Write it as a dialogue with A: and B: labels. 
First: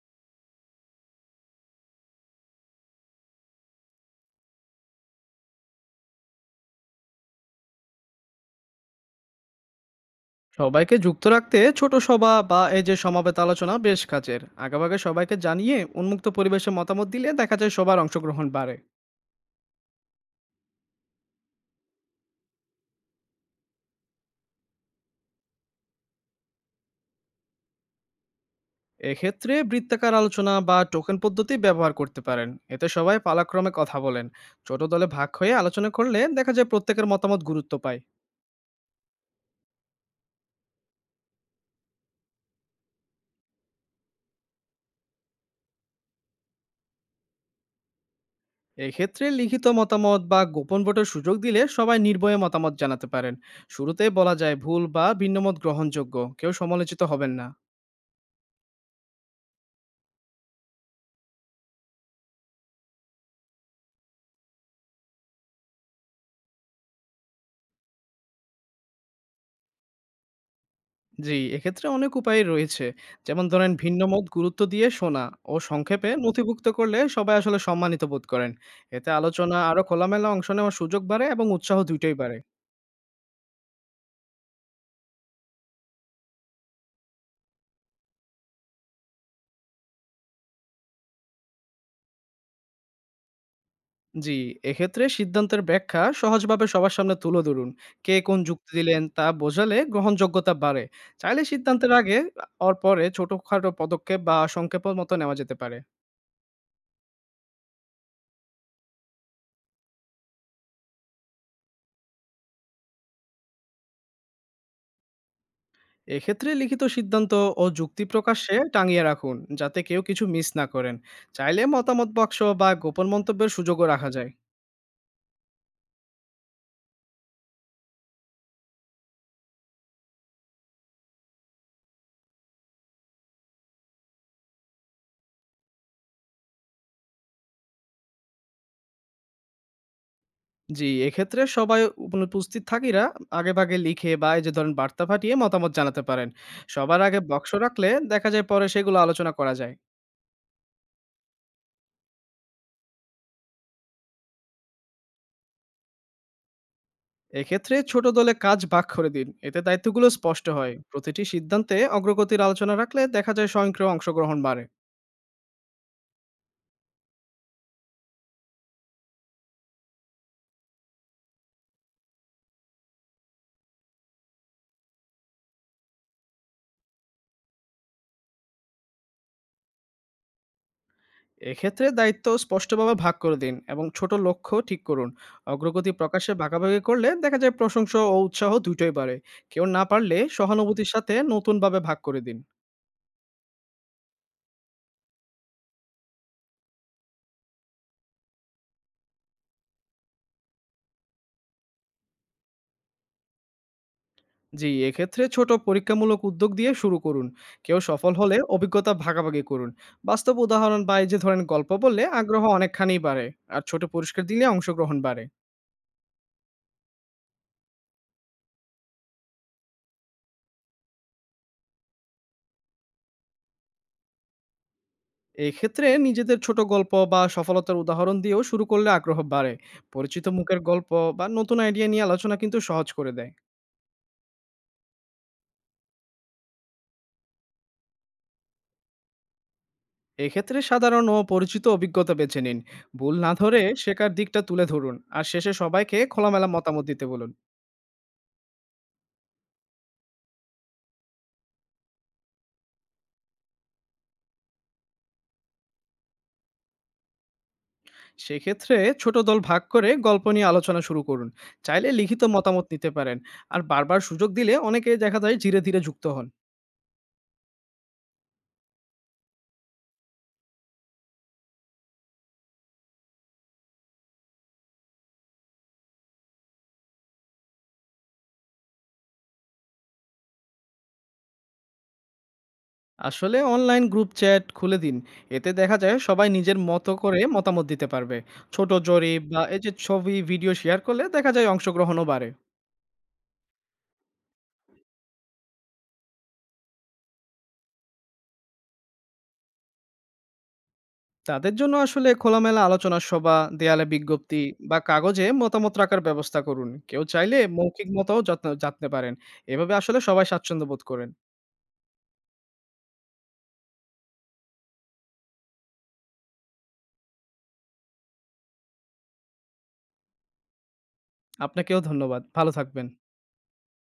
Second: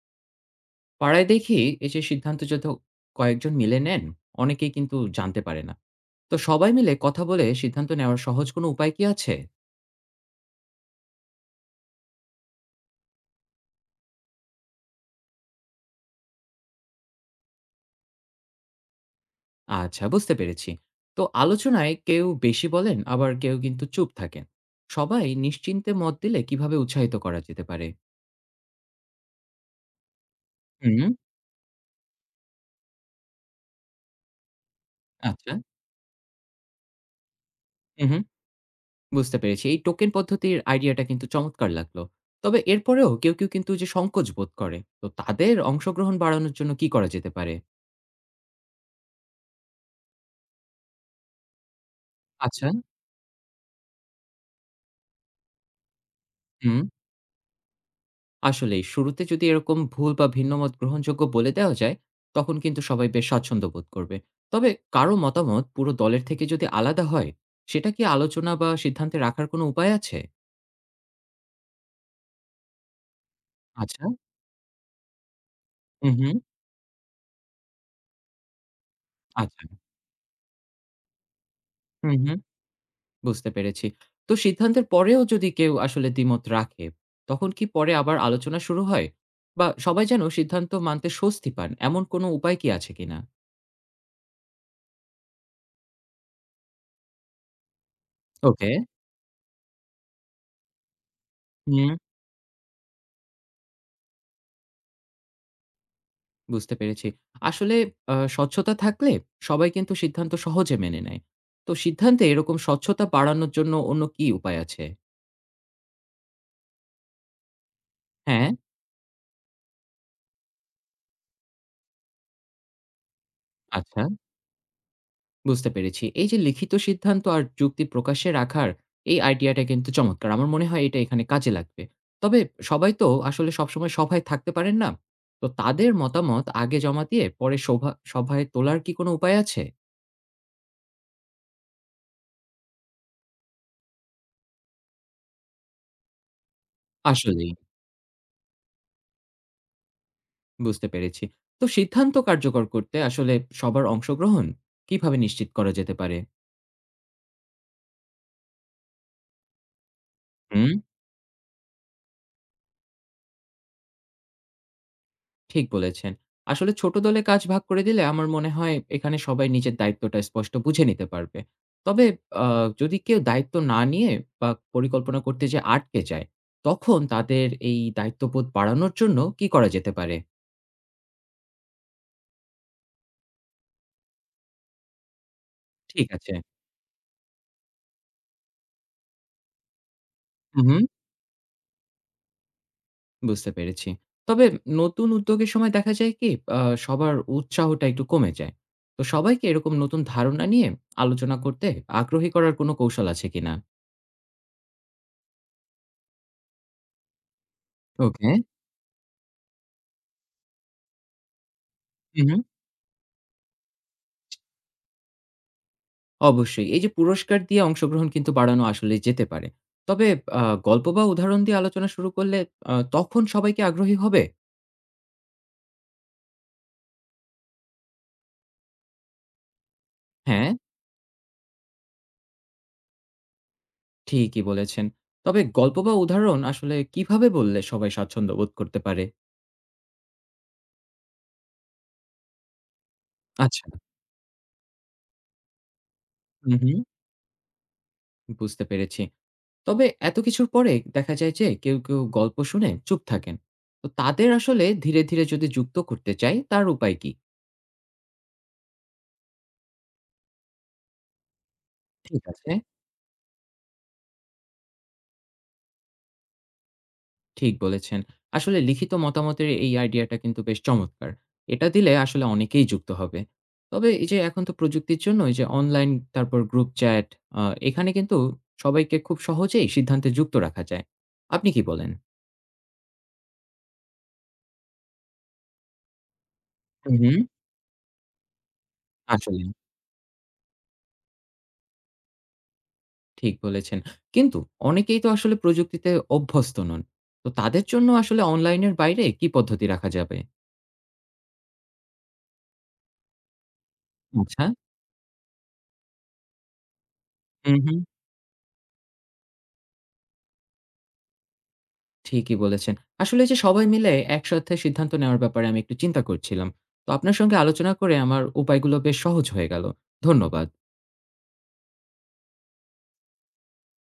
A: পাড়ায় দেখি এই যে সিদ্ধান্ত যদি কয়েকজন মিলে নেন, অনেকেই কিন্তু জানতে পারে না। তো সবাই মিলে কথা বলে সিদ্ধান্ত নেওয়ার সহজ কোনো উপায় কি আছে?
B: সবাইকে যুক্ত রাখতে ছোট সভা বা এই যে সমাবেত আলোচনা বেশ কাজের। আগেভাগে সবাইকে জানিয়ে উন্মুক্ত পরিবেশে মতামত দিলে দেখা যায় সবার অংশগ্রহণ বাড়ে।
A: আচ্ছা, বুঝতে পেরেছি। তো আলোচনায় কেউ বেশি বলেন, আবার কেউ কিন্তু চুপ থাকেন। সবাই নিশ্চিন্তে মত দিলে কিভাবে উৎসাহিত করা যেতে পারে?
B: এক্ষেত্রে বৃত্তাকার আলোচনা বা
A: হুম।
B: টোকেন পদ্ধতি ব্যবহার করতে পারেন। এতে সবাই পালাক্রমে কথা বলেন। ছোট দলে ভাগ
A: আচ্ছা।
B: হয়ে আলোচনা করলে দেখা যায় প্রত্যেকের মতামত গুরুত্ব পায়।
A: হুম, হুম। বুঝতে পেরেছি, এই টোকেন পদ্ধতির আইডিয়াটা কিন্তু চমৎকার লাগলো। তবে এরপরেও কেউ কেউ কিন্তু যে সংকোচ বোধ করে, তো তাদের অংশগ্রহণ বাড়ানোর জন্য কি করা যেতে পারে?
B: এক্ষেত্রে লিখিত মতামত বা গোপন ভোটের সুযোগ দিলে সবাই নির্ভয়ে
A: আচ্ছা।
B: মতামত জানাতে পারেন। শুরুতেই বলা যায় ভুল বা ভিন্নমত গ্রহণযোগ্য, কেউ
A: হুম।
B: সমালোচিত হবেন না।
A: আসলেই শুরুতে যদি এরকম ভুল বা ভিন্নমত গ্রহণযোগ্য বলে দেওয়া যায়, তখন কিন্তু সবাই বেশ স্বাচ্ছন্দ্য বোধ করবে। তবে কারো মতামত পুরো দলের থেকে যদি আলাদা হয়, সেটা কি আলোচনা বা সিদ্ধান্তে রাখার কোনো উপায় আছে?
B: জি, এক্ষেত্রে অনেক উপায় রয়েছে। যেমন ধরেন ভিন্ন
A: আচ্ছা।
B: মত গুরুত্ব দিয়ে শোনা ও সংক্ষেপে
A: হুম, হুম।
B: নথিভুক্ত করলে সবাই আসলে সম্মানিত বোধ করেন। এতে আলোচনা
A: আচ্ছা।
B: আরো খোলামেলা অংশ নেওয়ার সুযোগ বাড়ে এবং উৎসাহ
A: হুম,
B: দুইটাই
A: হুম।
B: বাড়ে।
A: বুঝতে পেরেছি। তো সিদ্ধান্তের পরেও যদি কেউ আসলে দ্বিমত রাখে, তখন কি পরে আবার আলোচনা শুরু হয়? বা সবাই যেন সিদ্ধান্ত মানতে স্বস্তি পান, এমন কোনো উপায় কি আছে কিনা?
B: জি, এক্ষেত্রে সিদ্ধান্তের ব্যাখ্যা সহজভাবে সবার সামনে তুলে ধরুন। কে কোন
A: ওকে।
B: যুক্তি দিলেন তা বোঝালে গ্রহণযোগ্যতা বাড়ে। চাইলে
A: হুম।
B: সিদ্ধান্তের আগে অর পরে ছোটখাটো পদক্ষেপ বা সংক্ষেপের মতো নেওয়া যেতে পারে।
A: বুঝতে পেরেছি। আসলে স্বচ্ছতা থাকলে সবাই কিন্তু সিদ্ধান্ত সহজে মেনে নেয়। তো সিদ্ধান্তে এরকম স্বচ্ছতা বাড়ানোর জন্য অন্য কি উপায় আছে?
B: এক্ষেত্রে লিখিত সিদ্ধান্ত ও যুক্তি
A: হ্যাঁ।
B: প্রকাশ্যে টাঙিয়ে রাখুন যাতে কেউ কিছু মিস না করেন। চাইলে মতামত বাক্স বা গোপন মন্তব্যের সুযোগও
A: আচ্ছা,
B: রাখা যায়।
A: বুঝতে পেরেছি। এই যে লিখিত সিদ্ধান্ত আর যুক্তি প্রকাশ্যে রাখার এই আইডিয়াটা কিন্তু চমৎকার। আমার মনে হয় এটা এখানে কাজে লাগবে। তবে সবাই তো আসলে সবসময় সভায় থাকতে পারেন না। তো তাদের মতামত আগে জমা দিয়ে পরে সভায় তোলার কি কোনো উপায় আছে?
B: জি, এক্ষেত্রে সবাই উপস্থিত থাকিরা আগেভাগে লিখে বা এই যে ধরেন বার্তা পাঠিয়ে মতামত জানাতে পারেন। সবার আগে
A: আসলেই।
B: বাক্স রাখলে দেখা যায় পরে সেগুলো আলোচনা করা যায়।
A: বুঝতে পেরেছি। তো সিদ্ধান্ত কার্যকর করতে আসলে সবার অংশগ্রহণ কিভাবে নিশ্চিত করা যেতে পারে?
B: এক্ষেত্রে ছোট দলে কাজ ভাগ করে দিন, এতে দায়িত্বগুলো স্পষ্ট
A: হুম।
B: হয়। প্রতিটি সিদ্ধান্তে অগ্রগতির আলোচনা রাখলে দেখা যায় স্বয়ংক্রিয় অংশগ্রহণ বাড়ে।
A: ঠিক বলেছেন। আসলে ছোট দলে কাজ ভাগ করে দিলে আমার মনে হয় এখানে সবাই নিজের দায়িত্বটা স্পষ্ট বুঝে নিতে পারবে। তবে আ যদি কেউ দায়িত্ব না নিয়ে বা পরিকল্পনা করতে যেয়ে আটকে যায়, তখন তাদের এই দায়িত্ববোধ বাড়ানোর জন্য কি করা যেতে পারে?
B: এক্ষেত্রে দায়িত্ব স্পষ্টভাবে ভাগ করে দিন এবং ছোট লক্ষ্য ঠিক করুন। অগ্রগতি
A: ঠিক
B: প্রকাশে
A: আছে।
B: ভাগাভাগি করলে দেখা যায় প্রশংসা ও উৎসাহ দুটোই বাড়ে। কেউ না পারলে
A: হু, হু।
B: সহানুভূতির সাথে নতুনভাবে ভাগ করে দিন।
A: বুঝতে পেরেছি। তবে নতুন উদ্যোগের সময় দেখা যায় কি আ সবার উৎসাহটা একটু কমে যায়। তো সবাইকে এরকম নতুন ধারণা নিয়ে আলোচনা করতে আগ্রহী করার কোনো কৌশল আছে কিনা?
B: জি, এক্ষেত্রে ছোট পরীক্ষামূলক উদ্যোগ দিয়ে শুরু করুন। কেউ সফল
A: ওকে।
B: হলে অভিজ্ঞতা ভাগাভাগি করুন। বাস্তব উদাহরণ বা এই যে ধরেন গল্প বললে
A: হু, হু।
B: আগ্রহ অনেকখানি বাড়ে। আর ছোট পুরস্কার দিলে অংশগ্রহণ বাড়ে।
A: অবশ্যই। এই যে পুরস্কার দিয়ে অংশগ্রহণ কিন্তু বাড়ানো আসলে যেতে পারে। তবে আ গল্প বা উদাহরণ দিয়ে আলোচনা শুরু করলে তখন সবাই কি আগ্রহী হবে?
B: এক্ষেত্রে নিজেদের ছোট গল্প বা সফলতার উদাহরণ দিয়েও শুরু করলে আগ্রহ বাড়ে। পরিচিত
A: হ্যাঁ।
B: মুখের গল্প বা নতুন আইডিয়া নিয়ে আলোচনা কিন্তু সহজ করে দেয়।
A: ঠিকই বলেছেন। তবে গল্প বা উদাহরণ আসলে কিভাবে বললে সবাই স্বাচ্ছন্দ্য বোধ করতে পারে?
B: এক্ষেত্রে সাধারণ ও পরিচিত অভিজ্ঞতা বেছে নিন। ভুল না ধরে
A: আচ্ছা।
B: শেখার দিকটা তুলে ধরুন আর শেষে সবাইকে খোলামেলা
A: হু, হু।
B: মতামত দিতে বলুন।
A: বুঝতে পেরেছি। তবে এত কিছুর পরে দেখা যায় যে কেউ, কেউ গল্প শুনে চুপ থাকেন। তো তাদের আসলে ধীরে, ধীরে যদি যুক্ত করতে চাই তার উপায় কি?
B: সেক্ষেত্রে ছোট দল ভাগ করে গল্প নিয়ে আলোচনা শুরু করুন। চাইলে লিখিত
A: ঠিক আছে।
B: মতামত নিতে পারেন। আর বারবার সুযোগ দিলে অনেকে দেখা যায় ধীরে, ধীরে যুক্ত হন।
A: ঠিক বলেছেন। আসলে লিখিত মতামতের এই আইডিয়াটা কিন্তু বেশ চমৎকার। এটা দিলে আসলে অনেকেই যুক্ত হবে। তবে এই যে এখন তো প্রযুক্তির জন্য এই যে অনলাইন, তারপর গ্রুপ চ্যাট, আ এখানে কিন্তু সবাইকে খুব সহজেই সিদ্ধান্তে যুক্ত রাখা যায়। আপনি কি বলেন?
B: আসলে অনলাইন গ্রুপ চ্যাট খুলে দিন, এতে দেখা যায় সবাই নিজের মতো
A: হুম, হুম।
B: করে মতামত দিতে পারবে। ছোট জরিপ বা
A: আসলেই।
B: এই যে ছবি ভিডিও শেয়ার করলে দেখা যায় অংশগ্রহণও বাড়ে।
A: ঠিক বলেছেন। কিন্তু অনেকেই তো আসলে প্রযুক্তিতে অভ্যস্ত নন। তো তাদের জন্য আসলে অনলাইনের বাইরে কি পদ্ধতি রাখা যাবে?
B: তাদের জন্য আসলে খোলামেলা আলোচনা সভা, দেয়ালে বিজ্ঞপ্তি
A: আচ্ছা।
B: বা কাগজে মতামত রাখার ব্যবস্থা করুন। কেউ চাইলে
A: হুম, হুম।
B: মৌখিক মতো জানতে পারেন। এভাবে আসলে সবাই স্বাচ্ছন্দ্য বোধ করেন।
A: ঠিকই বলেছেন। আসলে যে সবাই মিলে একসাথে সিদ্ধান্ত নেওয়ার ব্যাপারে আমি একটু চিন্তা করছিলাম। তো আপনার সঙ্গে আলোচনা করে আমার উপায়গুলো বেশ সহজ হয়ে গেল। ধন্যবাদ।
B: আপনাকেও ধন্যবাদ, ভালো থাকবেন।